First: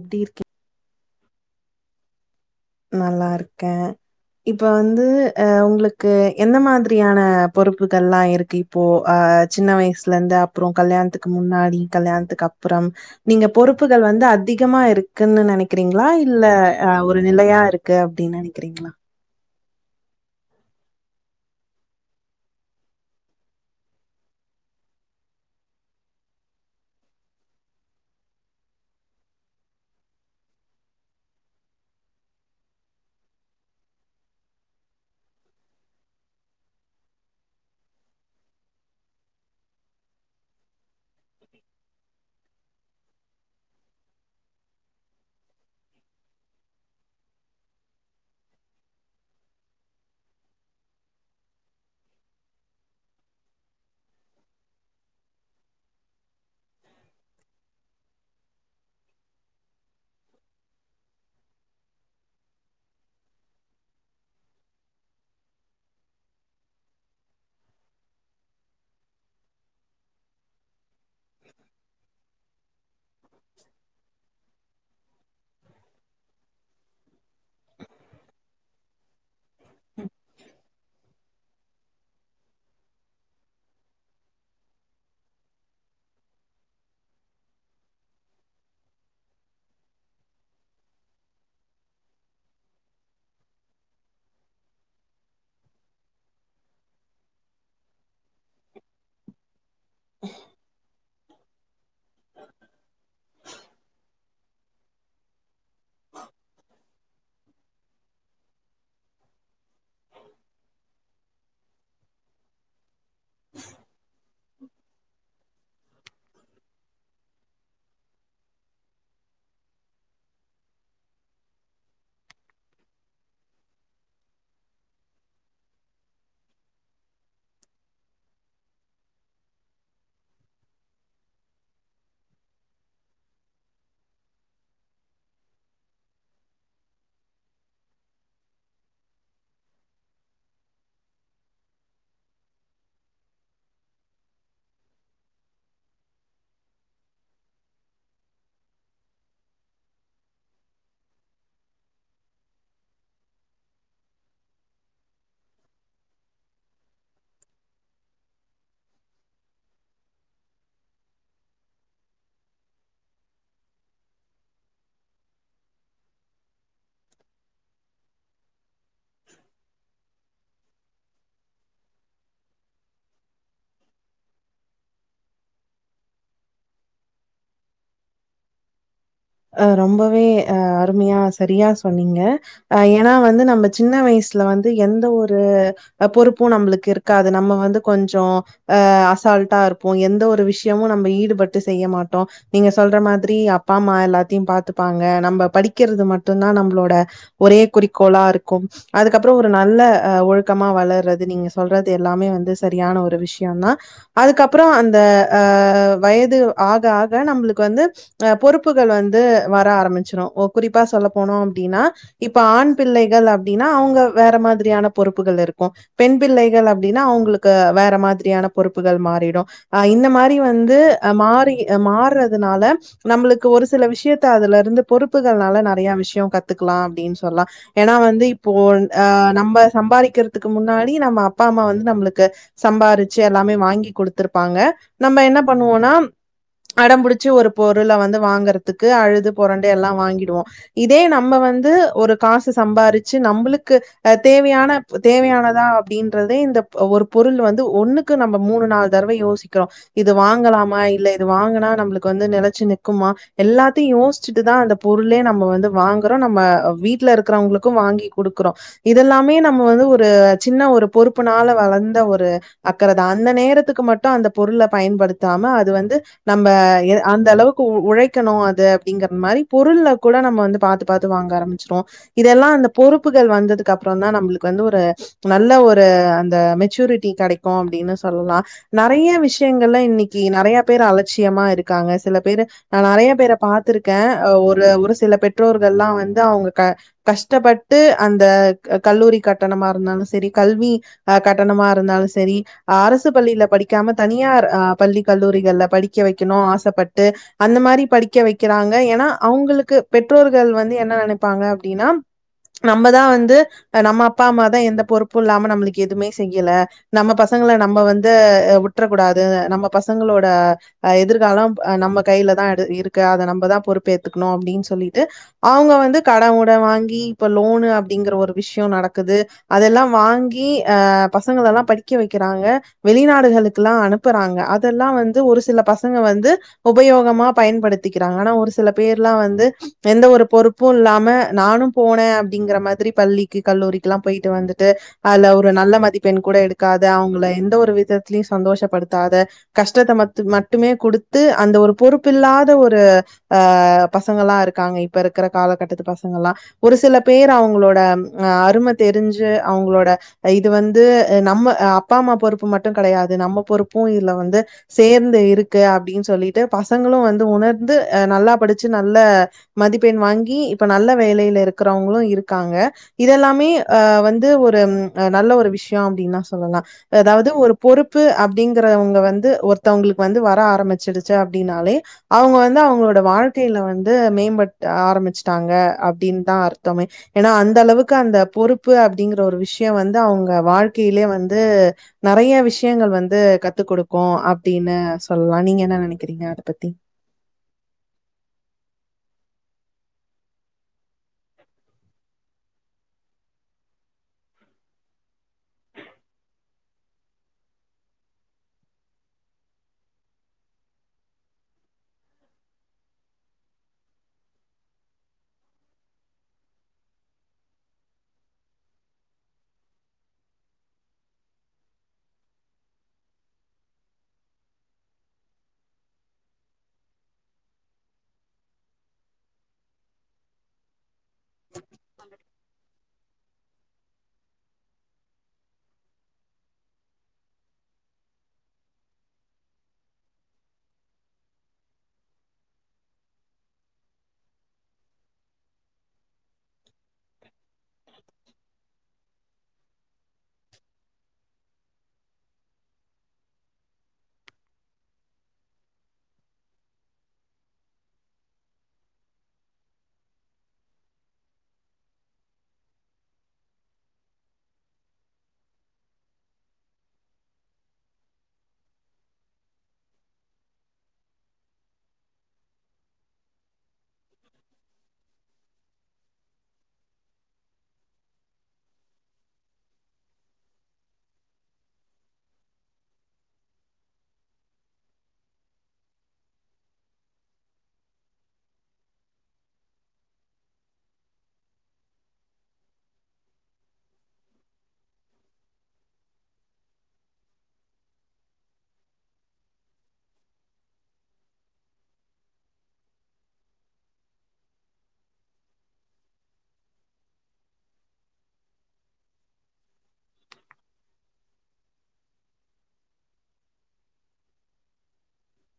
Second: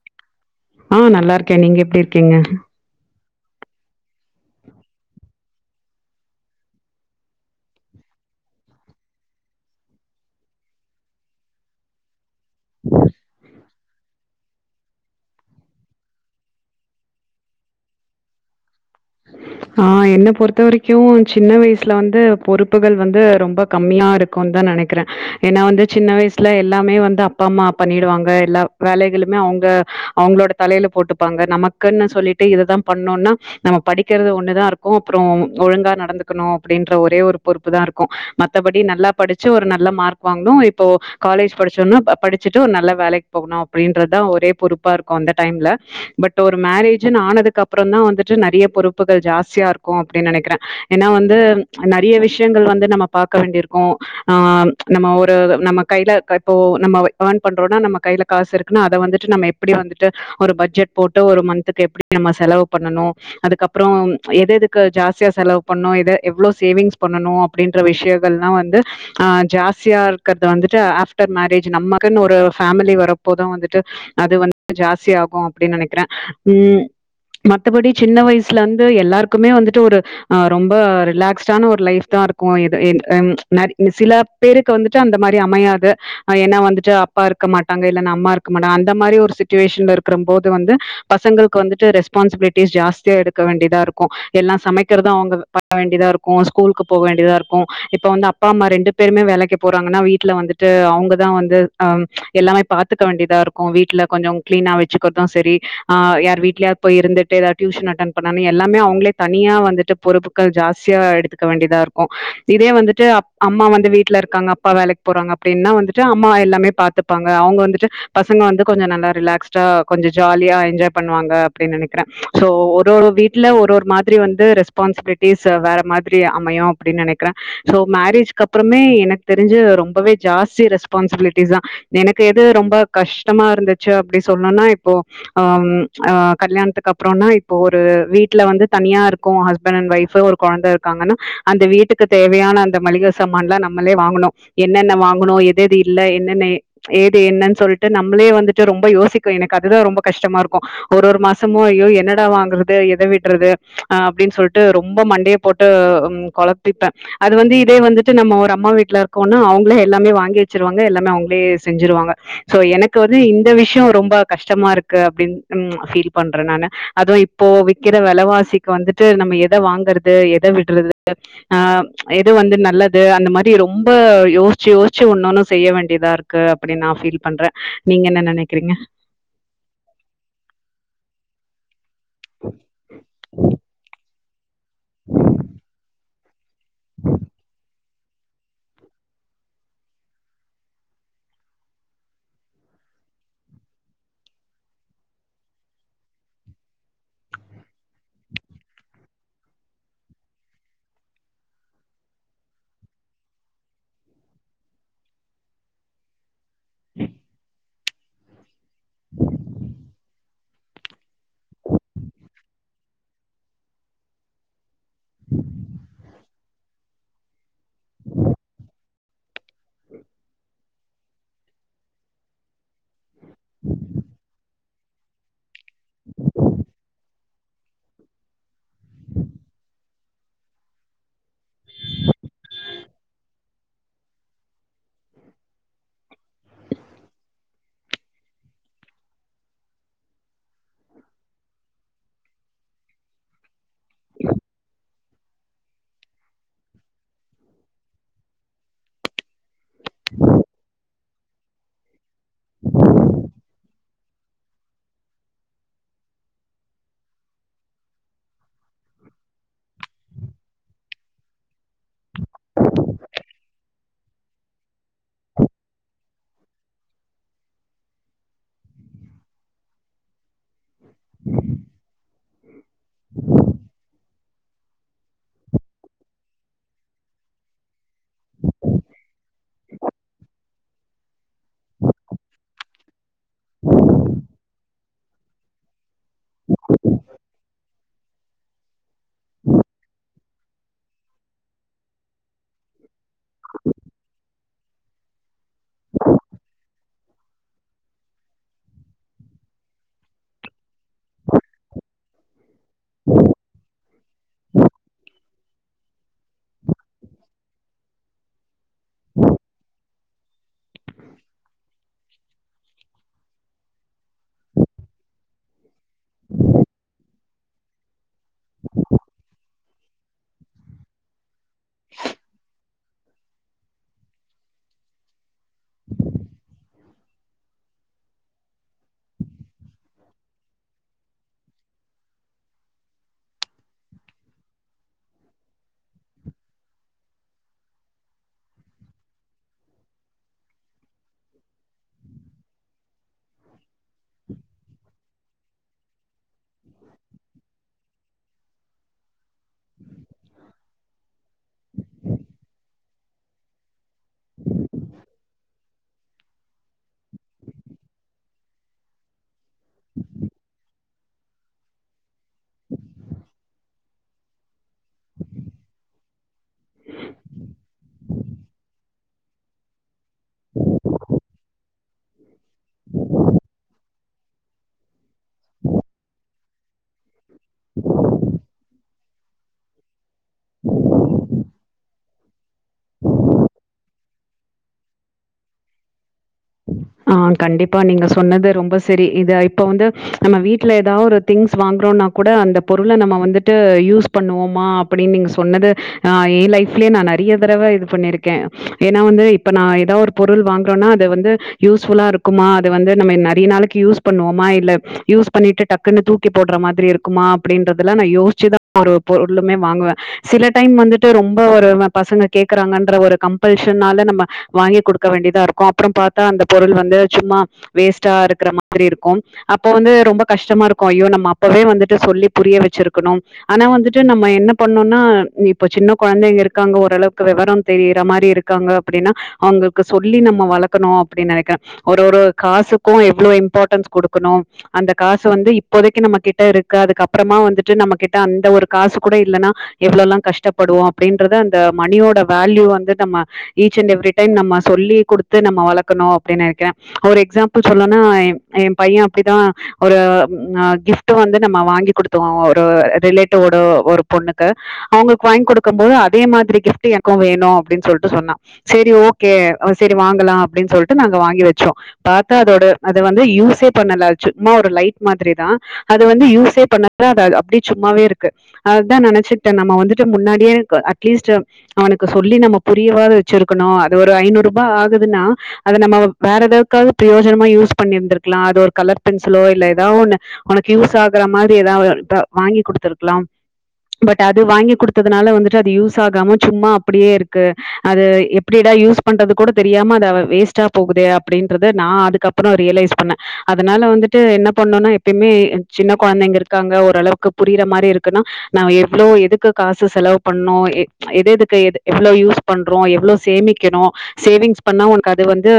எப்டிருக்கி ஆ நல்லா இருக்க நீங்க எப்டி இருக்கீங்க நல்லா இருக்க இப்ப வந்து அ உங்களுக்கு எந்த மாதிரியான பொறுப்புகள்ளா இருக்கு இப்போ ஆ சின்ன வயசுலருந்து அப்புறொ கல்யாண்த்துக்கு முன்னாடி கல்யாண்த்துக் அப் அப்புறம் நீங்க பொறுப்புகள் வந்து அது அதிகமா இருக்குன்னு நெனைக்கிறீங்ளா இல்ல அ ஒரு நிலையாருக்கு அப்டின் நெனைக்கிறிங்ளா ஆ என்ன பொறுத்த வரைக்கு சின்ன வயசுல வந்து பொறுப்புகள் வந்து ரொம்ப கம்மியாருக்குந்தா நெனைக்கிற ஏன்னா வந்து சின்ன வயசுல எல்லாமே வந்து அப்பா அம்மா பண்ணிடுவாங்க எல்லா வேலைகளுமே அவுங்க அவுங்களோட தலையில போட்டுப்பாங்க நமக்குன்னு சொல்லிட்டு இதுதா பண்ணொனா நம்ம படிக் க்கிறது ஒன்னு தா இருக்கு அப்புறோ ஒழுங்கா நடந்துக்கணு அப்டின்ற ஒரே ஒரு பொறுப்புதா இருக்கு மத்தபடி நல்லா படிச்சு ஒரு நல்ல மார்க் வாங்ணு இப்போ காலேஜ் படிச்சோனா ப படிச்சுட்டு ஒரு நல்ல வேலைக் போகணு அப்டின்றதா ஒரே பொறுப்பாருக்கு அந்த டைம்ல பட் ஒரு மேரேஜ்ஜுன் ஆனதுக்கப்புறோந்தா வந்துட்டு நறைய பொறுப் புகள் ஜாஸ்தியா இருக்ககோ அப்டின் நெனைக்கிறே ஏன்னா வந்து ச்ச நெறைய விஷ்யங்கள் வந்து நம்ம பாக்கே வேண்டியிர்க்கோ ஆ ச்ச நம்மோ ஒரு வு நம்ம கைல கட் போ நம்மவை அர்ன் பண்றோனா நம்ம கைல காஸ் இருக்குனா அத வந்துட்டு நம்மே எப்புடியு வந்துட்டு ஒரு பட்ஜெட் போட்டு ஒரு மந்துக்கு எப்டி நம்மே செலவு பண்ணணோ அதுக்கப் ப்றோம் ச்ச எத் எதுக்கு ஜாஸ்தியா செலவு பண்ணோ இத எவ்ளோ சேவிங்ஸ் பண்ணணூ அப்டின்ற விஷ்யூகள்ளா வந்து அ ஜாஸ்தியாயிர்க்கற்த வந்துட்டு ஆஃப் டர் மேரேஜ் நம்மகுன்னு ஒரு ஃபேமிலி வரப்போதோ வந்துட்டு அது வந் ஜாஸ்தியாகோ அப்டின் நெனக்கிறே ம் ச்ச மத்தபடி சின்ன வயிஸ் லந்து எல்லாரு குமே வந்துட்டு ஒரு ஆ ரொம்பே ரிலாக்ஸ்டுடான ஒரு லைஃப்தா இருக்கோ இது இந் எம் நரி இனு சில பேருக்கு வந்துட்டு அந்த மாரி அமையாது அ ஏனா வந்துட்டு அப்பா இருக்க மாட்டாங்கே இல்லன் அம்மா இருக்க மாட்டாங்கே அந்த மாரி ஒரு சிச்சுவேஷன்லே இருக்கறம்போது வந்து பசங்கள்க்கு வந்துட்டு ரிஸ்பான்சிபிலிட்டிஸ் ஜாஸ்தியா எடு க்க வேண்டிதாயிருக்கோ எல்லா சமைக்கிறதோ அவுங்கதா பண்ணே வேண்டிதாயிருக்கோ ஸ்கூலுக் போக வேண்டிதாயிருக்கோ இப்போ வந்து அப்பா அம்மா ரெண்டு பேருமே வேலக்கி போறாங்கன்னா வீட்லே வந்துட்டு அவுங்க தா வந்து அம் ச்ச எல்லாமே பாத்துக்கே வேண்டிதாயிருக்கோ வீட்லே கொஞ்சோ க்ளீன்னா வெச்சுக்கர்தூ செரி ஆ யார் வீட்லியா போயி இருந்துட்டு எதாத் டியூஷன் அட்டன் பண்ணாமே எல்லாமே அவுங்ளே தனியா வந்துட்டு பொறுப்புகள் ஜாஸ்தியா எடுத்துக்கே வேண்டிதாயிருக்கோ இதே வந்துட் ட்டு அப் அம்மா வந்து வீட்லே இர்க்காங்கே அப்பா வேலக்கி போறாங்கப் ப்டினா வந்துட்டு அம்மா எல்லாமே பாத்துப்பாங்கே அவுங்க வந்துட்டு பசங்க வந்து கொஞ்ச நல்லா ரிலாக்ஸ்ட்டா கொஞ்ச ஜாலியா என்ஜாய் பண்ணுவாங்கே அப்டின் நெனைக்கிறே சோ ஒ ரோடோ வீட்லே ஒரு ஒரு மாதிரி வந்து ரெஸ்பான்சிபிலிட்டிஸ் வேற மாதிரி அமையோ அப்டின் நெனைக்கிறே சோ மேரேஜ்க்கப்றமே எனக் தெரிஞ்சு ரொம்பவே ஜாஸ்தி ரெஸ்பான்சிபிலிட்டிஸ்தா எனக்கு எது ரொம்பா கஷ்டமா இருந்துச்சு அப்டி சொல்னுனா இப்போ அம் ஆ கல்யாண்த்துக்கப்றோனா இ ப்போ ஒரு வீட்லே வந்து தனியாயிருக்கோ ஹஸ்பண்ட் அண்ட் ஒய்ஃப்பூ ஒரு கொழந்த இருக்காங்கனா அந்த வீட்டுக்கு தேவையான அந்த மளிக சாமான்லா நம்மளே வாங்கணு என்னென்னே வாங்கணு எத்தெது இல்லே என்னென்னே எ ச்ச ஏது என்னன் சொல்ட்டு நம்மளே வந்துட்டு ரொம்பே யோசிக்கோ எனக் அதுதா ரொம்பே கஷ்டமாயிருக்கோ ஒரொரு மாசமு ஐயோ என்னே தா வாங்குறுது எத விட்றது அ அப்டின் சொல்ட்டு ரொம்பே மண்டையே போட்டு ம் கொழப்பிப்பே அது வந்து இதே வந்துட்டு நம்மோ ஒரு அம்மா வீட்லே இருக்கோனா அவுங்ளே எல்லாமே வாங்கி வெச்சிருவாங்கே எல்லாமே அவுங்ளே செஞ்சிருவாங்கே சோ எனக்கு வந்து இந்த விஷ்யோ ரொம்பா கஷ்டமாயிருக்கு அப்டின் ம் அத் ஃபீலி பண்ற நானு அதுவு இப்போ விக்கிற வெலவாசிக் வந்துட்டு நம்ம எத வாங்கறது எத விட்டுறது ஆம் ச்ச எது வந்து நல்லது அந்த மாரி ரொம்பே யோஸ்ச்சு யோஸ்ச்சு ஒன்னொன்னு செய்ய வேண்டிதாயிருக்கு அப்டின் நா ஃபீல் பண்றே நீங்கே என்னா நெனைக்கிறீங்கே ஆ ரொம்பவே ஆ அருமியா செரியா சொன்னீங்கே ஆ ஏனா வந்து நம்ம சின்ன வயிஸ்ல வந் து எந்த ஒரு அ பொறுப்பூ நம்புளுக்கு இருக்காது நம்ம வந்து கொஞ்சோ ஆ அசால்ட்டாயிருப்போ எந்த ஒரு விஷ்யமு நம்ப ஈடுபட்டு செய்ய மாட்டோ நீங்கே சொல்ற மாதிரி அப்பாம்மா எல்லாத் தீம் பாத்துப்பாங்க நம்ப படிக்கிறது மட்டுந்தா நம்பளோட ஒரே குறிக்கோளாருக்கும் அதுக்கப்பற ஒரு நல்ல அ ஒழுக்கமா வளரறது நீங்க சொல்றது எல்லாமே வந்து சரியான ஒரு விஷயன்னா அதுக்கப்பற அந்த அ அ வயது ஆக ஆக நம்புளுக்கு வந்து அ பொறுப்புகள் வந் ந்து வர ஆரம்பிச்சுரு ஓ குறிப்பா சொல்ல போனோ அப்பிடின்னா இப்ப ஆண் பிள்ளைகள் அப்பிடின்னா அவுங்க வேற மாதிரியான பொறுப்புகள் இருக்கு பெண் பிள்ளைகள் அப்பிடின்னா அவுங்களுக் க்கு வேற மாதிரியான பொறுப்பு ப்புகள் மாறிடு ஆ இந்த மாரி வந்து அ மாறி மாறதுனால நம்புளுக்கு சில விஷயத்த அதுல இருந்து பொறுப்புகள்னால நறைய விஷயம் கத்துக்கலாம் அப்பிடின்னு சொல்லலாம் ஏன்னா வந்து இப்போ அ நம்ப சம்பாதிக்கிறதுக்கு முன்னாடி நம்ம அப்பா அம்மா வந்து நம்மளுக்கு சம்பாதிச்சு எல்லாமே வாங்கி குடுத்துருப்பாங்க நம்ம என்ன பண்ணுவோம்னா அடம்புடிச்சு ஒரு பொருள வந்து வாங்கறது துக்கு அழுது பொரண்டு எல்லாம் வாங்கிடுவோம் இதே நம்ம வந்து ஒரு காசு சம்பாரிச்சு நம்புளுக்கு அ தேவையான தேவையானதா அப்பிடின்றதே இந்த ஒரு பொருள் வந்து ஒண்ணுக்கு நம்ம மூணு நாலு தடவ யோசிக்கிறோம் இது வாங்கலாமா இல்ல இது வாங்கனா நம்புளுக்கு வந்து நெலைச்சு நிக்குமா எல்லாத்துயும் யோசிச்சுட்டு தான் அந்த பொருளே நம்ப வந்து வாங்குறோம் நம்ம வீட்ல இருக்கிறவங்களுக்கும் வாங்கி குடுக்கறோம் இதெல்லாமே நம்ம வந்து ஒரு சின்ன ஒரு பொறுப்புனால வளர்ந்த ஒரு அக்கறதா அந்த நேரத்துக்கு மட்டும் அந்த பொருள பயன்படுத்தாம அது வந்து நம்ப எ அந்த அளவுக்கு ஒழை விக்கணும் அது அப்பிடிங்கற மாரி பொருள்ள கூட நம்ம வந்து பாத்து பாத்து வாங்க ஆரம்பிச்சுட்டோம் இதெல்லாம் அந்த பொறுப்புகள் வந்ததுக்கு அப்பறம் தான் நம்புளுக்கு வந்து ஒரு நல்ல ஒரு அந்த மெச்சூரிட்டி கடைக்கும் அப்பிடின்னு சொல்லலாம் நறைய விஷயங்கள்ல இன்னிக்கு நறைய பேர் அலட்சியமா இருக்காங்க சில பேரு நா நறைய பேர பாத்திருக்கேன் ஒரு ஒரு சில பெற்றோர்கல்லாம் வந்து து அவுங்க கஷ்டப்ப ட்டு அந்த கல்லூரி கட்டணமா இருந்தாலும் சரி கல்வி அ கட்டணமா இருந்தாலும் சரி அரசு அரசு பள்ளியில படிக்காம தனியார் ஆ பள்ளி கல்லூரிகள்ல படிக்க வைக்கணும் ஆசப்பட்டு அந்த மாதிரி படிக்க வைக்கிறாங்க ஏன்னா அவங்களுக்கு பெற்றோர்கள் வந்து என்ன நினப் பாங்க அப்படின்னா நம்மதா வந்து நம்ம அப்பா அம்மா தா எந்த பொறுப்பு இல்லாம நம்மளுக்கு எதுவுமே செய்யல நம்ம பசங்கள நம்ம வந்து விட்டறக்கூடாது நம்ம பசங்களோட எதிர்காலம் நம்ம கையிலதா இருக்கு அத நம்மதா பொறுப்பு ஏத்துக்கணும் அப்படின்னு சொல்லிட்டு அவங்க வந்து கட உட வாங்கி இப்ப லோனு அப்படிங்கற ஒரு விஷயம் நடக்குது அதெல்லாம் வாங்கி ஆ ப பசங்க எல்லா படிக்க வைக்கிறாங்க வெளிநாடுகளுக்குல்லா அனுப்புறாங்க அது இதெல்லாம் வந்து ஒரு சில பசங்க வந்து உபயோகமா பயன்படுத்திக்கிறாங்க ஆனா ஒரு சில பேர்லாம் வந்து எந்த ஒரு பொறுப்பும் இல்லாம நானும் போனே அப்படிங்கிற மாதிரி பள்ளிக்கு கல்லூரிக்குல்லாம் போயிட்டு வந்துட்டு அதுல ஒரு நல்ல மதிப்பெண் கூட எடுக்காது அவங்கள எந்த ஒரு விதத்துலயையும் சந்தோஷப்படுத்தாத கஷ்டத்த மட்டுமே குடுத்து அந்த ஒரு பொறுப்பில்லாத ஒரு அ பசங்களா இருக்காங்க இப்ப இருக்கிற காலகட்டத்து பசங்கள்ல்லாம் ஒரு சில பேர் அவங்களோட அ அரும தெரிஞ்சு அவங்களோட இது வந்து நம்ம அப்பா அம்மா பொறுப்பு மட்டும் கிடையாது நம்ம பொறுப்பும் இதுல வந்து சேர்ந்து இருக்கு அப்படின்னு சொல்லிட்டு பசங்களும் வந்து உணர்ந்து நல்லா படிச்ச நல்ல மதிப்பெண் வாங்கி இப்ப நல்ல வேலைல இருக்கிறவங்களும் இருக்காங்க இதெல்லாமே வந்து ஒரு நல்ல ஒரு விஷயம் அப்படின்னா சொல்லலா அதாவது ஒரு பொறுப்பு அப்படிங்கற வந்து ஒருத்தவங்களுக்கு வந்து வர ஆரம்பிச்சடுச்ச அப்படின்னாலே அவங்க வந்து அவங்களோட வாழ்க்கையில வந்து மேம்பட்டு ஆரம்பிச்சட்டாங்க அப்படின்னு தான் டோம்மே ஏன்னா அந்த அளவுக்கு அந்த பொறுப்பு அப் டிங்கிற ஒரு விஷயம் வந்து அவங்க வாழ்க்கையிலயே வந்து நிறைய விஷயங்கள் வந்து கத்து கொடுக்கும் அப்படின்னு சொல்லலாம் நீங்க என்ன நினைக் கிறீங்க அத பத்தி ஆ கண்டிப்பா நீங்க சொன்னது ரொம்ப சரி இத இப்ப வந்து நம்ம வீட்டுல ஏதாவது ஒரு திங்ஸ் வாங்குறோம்னா கூட அந்த பொருள நம்ம வந்துட்டு யூஸ் பண்ணுவோமா அப்படின்னு நீங்க சொன்னது அ என் லைஃப்லயே நா நிறைய தடவை இது பண்ணிருக்கேன் ஏன்னா வந்து இப்ப நா ஏதாவது ஒரு பொருள் வாங்குறோம்னா அத வந்து யூஸ்ஃபுல்லா இருக்குமா அது வந்து நம்ம நிறைய நாளைக்கு யூஸ் பண்ணுவோமா இல்ல யூஸ் பண்ணிட்டு டக்குன்னு தூக்கி போடுற மாதிரி இருக்குமா அப்படின்றதுல நா யோசிச்சுதா ஒரு பொருளுமே வாங்குவேன் சில டைம் வந்துட்டு ரொம்ப ஒரு பசங்க கே்கறாங்கன்ற ஒரு கம்பல்ஷனால நம்ம வாங்கி கொடுக்க வேண்டியதா இருக்கும் அப்புறம் பாத் தா அந்த பொருள் வந்து சும்மா வேஸ்ட்டா இருக்கிற மாதிரி இருக்கும் அப்ப வந்து ரொம்ப கஷ்டமா இருக்கும் ஐயோ நம்ம அப்பவே வந்துட்டு சொல்லி புரிய வச்சிருக்கணும் ஆனா வந்துட்டு நம்ம என்ன பண்ணும்னா இப்ப சின்ன குழந்தைங்க இருக்காங்க ஓரளவுக்கு விவரம் தெரியற மாதிரி இருக்காங்க அப்படின்னா அவங்களுக்கு சொல்லி நம்ம வளர்க்கணும் நினைக்க ஒரு ஒரு காசுக்கும் எவ்ளோ இம்பார்டன்ஸ் கொடுக்கணும் அந்த காசு வந்து இப்போதைக்கு நம்ம கிட்ட இருக்கு அதுக்கு அப்புறமா வந்து ட்டு நம்ம கிட்ட அந்த ஒரு காசு கூட இல்லன்னா எவ்ளோ எல்லா கஷ்டப்படுவோம் அப்டின்றத அந்த மணியோட வேல்யூ வந்து நம்ம ஈச் அண்ட் எவரி டைம் நம்ம சொல்லி குடுத்து நம்ம வளர்க் கனும் அப்டினு நெனைக்கிறேன் ஒரு எக்ஸாம்பிள் சொல்லனா எ என் பையன் அப்டிதா ஒரு அ கிப்ட் வந்து நம்ம வாங்கி குடுத்தோம் ஒரு ரிலேட்டிவோட ஒரு பொண்ணுக்கு அவங்க வாங்கி குடுக்கும் போது அதே மாதிரி கிப்ட் எனக்கும் வேணும் அப்டின்னு சொல்லிட்டு சொன்னா சரி ஓகே சரி வாங்கலாம் அப்டினு சொல்லிட்டு நாங்க வாங்கி வச்சோம் பாத்தா அதோட அது வந்து யூஸே பண்ணல சும்மா ஒரு லைட் மாதிரி தா அது வந்து யூஸே பண்ண அப்டியே சும்மாவே இருக்கு அதுதா நெனைச்சிட்டேன் நம்ம வந்துட்டு முன்னாடியே அட்லீஸ்ட் அவனுக்கு சொல்லி நம்ம புரியாவது வச்சிருக்கணும் அது ஒரு ஐநூறு ரூபாய் ஆகுதுன்னா அத நம்ம வேற எதாவுக்காவது பிரயோஜனமா யூஸ் பண்ணிருந்திருக்கலாம் அது ஒரு கலர் பென்சிலோ இல்ல ஏதோ ஒன்னு உனக்கு யூஸ் ஆகுற மாதிரி ஏதாவது வாங்கி குடுத்து இருக்கலாம் பட் அது வாங்கி குடுத்ததுனால வந்துட்டு அது யூஸ் ஆகாம சும்மா அப்டியே இருக்கு அது எப்டிடா யூஸ் பண்றது கூட தெரியாம அத வேஸ்ட்டா போகுதே அப்டின்றது நா அதுக்கப்புறம் ரியலைஸ் பண்ணேன் அதனால வந்துட்டு என்ன பண்ணோனா எப்பயுமே சின்ன குழந்தைங்க இருக்காங்க ஓரளவுக்கு புரிற மாரி இருக்குன்னா எவ்வளோ எதுக்கு காசு செலவு பண்ணோம் எ எத எதுக்கு எவ்ளோ யூஸ் பண்றோம் எவ்ளோ சேமிக்கணும் சேவிங்ஸ் பண்ண அது வந்து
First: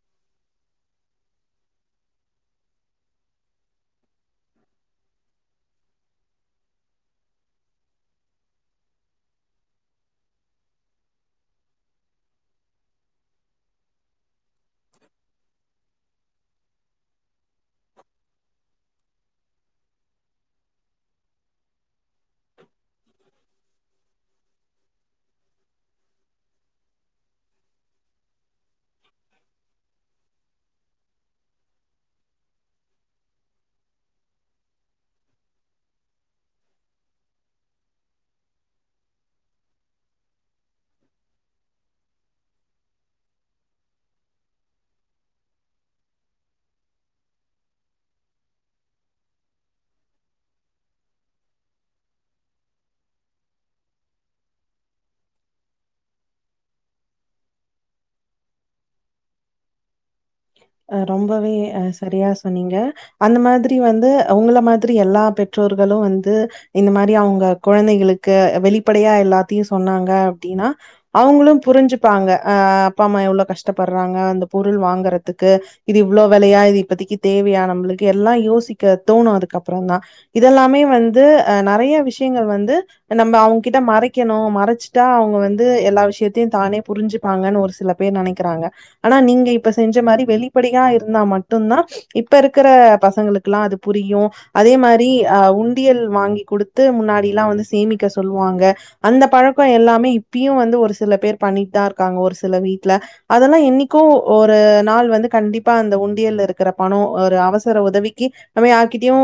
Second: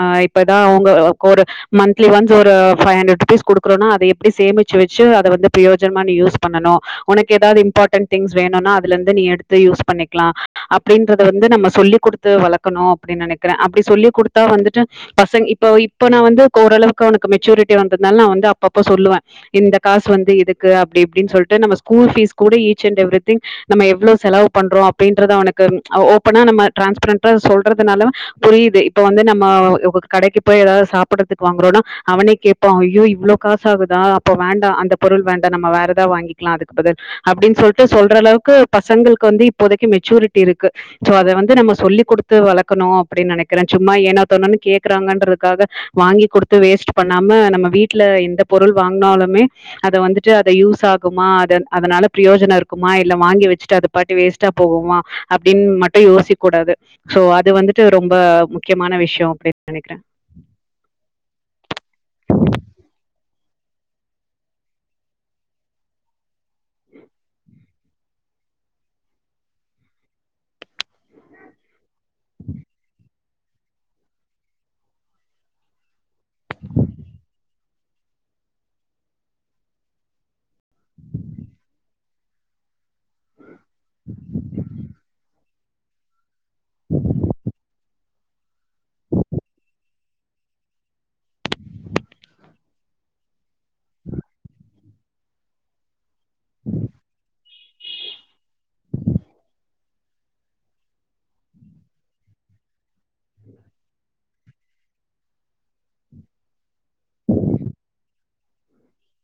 அ இப்ப அவங்க ஒரு மந்திலி ஒன்ஸ் ஒரு ஃபைவ் ஹன்ட்ரெட் கொடுக்கறோனா அத எப்டி சேமிச்சு வச்சு அதை வந்து பிரயோஜனமா நீ யூஸ் பண்ணும் உனக்கு ஏதாவது இம்பார்டன்ட் திங்ஸ் வேணும்னா அதுல இருந்து நீ எடுத்து யூஸ் பண்ணிக்கலாம் அப்படத வந்து நம்ம சொல்லி கொடுத்து வளர்க்கணும் அனு நினைக்கிறேன் அப்படி சொல்லி குடுத்தா வந்துட்டு பசங்க இப்ப இப்ப நா வந்து ஓரளவுக்கு அவனக்கு மெச்சூரிட்டி வந்ததுனால நா வந்து அப்பப்ப சொல்லுவேன் இந்த காசு வந்து இதுக்கு அப்டி இப்டின்னு சொல்லிட்டு நம்ம ஸ்கூல் பீஸ் கூட ஈச் அண்ட் எவ்ரிதிங் நம்ம எவ்ளோ செலவு பண்றோம் அப்பிடின்றத அவனுக்கு ஓப்பனா நம்ம டிரான்ஸ்பரண்டா சொல்றதுனால புரியுது இப்ப வந்து நம்ம கடைக்கு போய் ஏதாவது சாப்பிடறதுக்கு வாங்குறோம்னா அவனே கேட்பா ஐயோ இவ்வளோ காசு ஆகுதா அப்ப வேண்டாம் அந்த பொருள் வேண்டாம் நம்ம வேற ஏதாவது வாங்கிக்கலாம் அதுக்கு பதில் அப்டின்னு சொல்லிட்டு சொல்ற அளவுக்கு பசங்களுக்கு வந்து இப்போதைக்கு மெச்சூரிட்டி இருக்கு சோ அத வந்து நம்ம சொல்லி் கொடுத்து வளர்க்கணும் அப்டினு நெனைக்கிறேன் சும்மா ஏனா தோணுன்னு கேக்குறாங்கன்றதுக்காக வாங்கி கொடுத்து வேஸ்ட் பண்ணாம நம்ம வீட்டுல எந்த பொருள் வாங்கினாலுமே அத வந்துட்டு அத யூஸ் ஆகுமா அத அதனால பிரயோஜனம் இருக்குமா இல்ல வாங்கி வச்சுட்டு அத பாட் வேஸ்ட்டா போகுமா அப்டின்னு மட்டும் யோசிக்க கூடாது சோ அது வந்து ட்டு ரொம்ப முக்கியமான விஷயம் அப்டினு நெனைக்கிற அ ரொம்பவே அ சரியா சொன்னீங்க அந்த மாதிரி வந்து அவங்கள மாதிரி எல்லா பெற்றோர்களும் வந்து இந்த மாரி அவங்க குழந்தைகளுக்கு வெளிப்படையா எல்லாத்தையும் சொன்னாங்க அப்பிடின்னா அவங்களும் புரிஞ்சுப்பாங்க அ அப்பா அம்மா எவ்வளவு கஷ்டப்படுறாங்க அந்த பொருள் வாங்குறது க்கு இது இவ்ளோ விலைய இப்பதைக்கு தேவையா நம் எல்லாம் யோசிக்க தோணும் அதுக்கப்புறம் தா இதெல்லாமே வந்து ஆ நெறைய விஷயங்கள் வந்து நம்ம அவங்ககிட்ட மறைக்கணும் மறைச்சிட்டா அவங்க வந்து எல்லா விஷய த்தை தானே புரிஞ்சுப்பாங்கனு ஒரு சில பேர் நெனைக்கிறாங்க, ஆனா நீங்க இப்ப செஞ்ச மாரி வெளிப்படையா இருந்தா மட்டுந்தா இப்ப இருக்கிற பசங்களுக் க்லா அது புரியு அதே மா ரி அ உண்டியல் வாங்கி குடுத்து முன்னாடில்லா வந்து சேமிக்க சொல்லுவாங்க அந்த பழக்கோ எல்லாமே இப்பியு வந்து ஒரு சில பேர் பண்ணிட்டு தா இருக்காங்க ஒரு சில வீட்ல அதெல்லா என்னைக்கோ ஒரு நாள் வந் து கண்டிப்பா அந்த உண்டியல்ல இருக்கிற பணம் ஒரு அவசர உதவிக்கு நம்ம யார்கிட்டயு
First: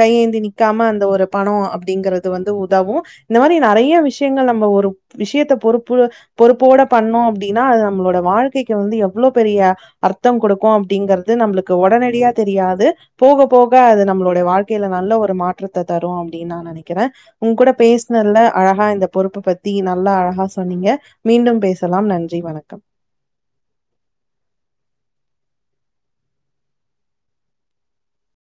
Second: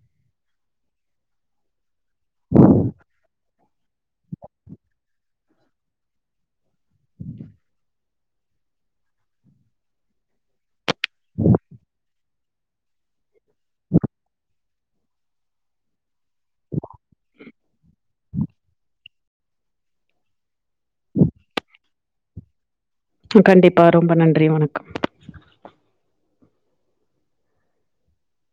கையேந்தி நிக்காம அந்த ஒரு பணோ அப்டிங்கற து வந்து உதவு இந்த மாரி நறைய விஷயங்கள் நம்ம ஒரு விஷயத்த பொறுப்பு பொறுப்போட பண்ணோ அப்டின்னா அது நம்மளோட வாழ்க்கைக்கு வந்து எவ்ளோ பெரிய அர் த்தம் கொடுக்கு அப்டிங்கறது நம்மளுக்கு உடனடியா தெரியாது போக போக அது நம்மளுடைய வாழ்க்கையில நல்ல ஒரு மாற்றத்த தரும் அப்டின்னு நா நெனைக்கிறே உங்க கூட பேசினதுல்ல அழகா இந்த பொறுப்ப பத்தி நல்லா அழகா சொன்னீங்க மீண்டும் பேசலாம் நன்றி வணக்கம் கண்டிப்பா ரொம்ப நன்றி வணக்கம்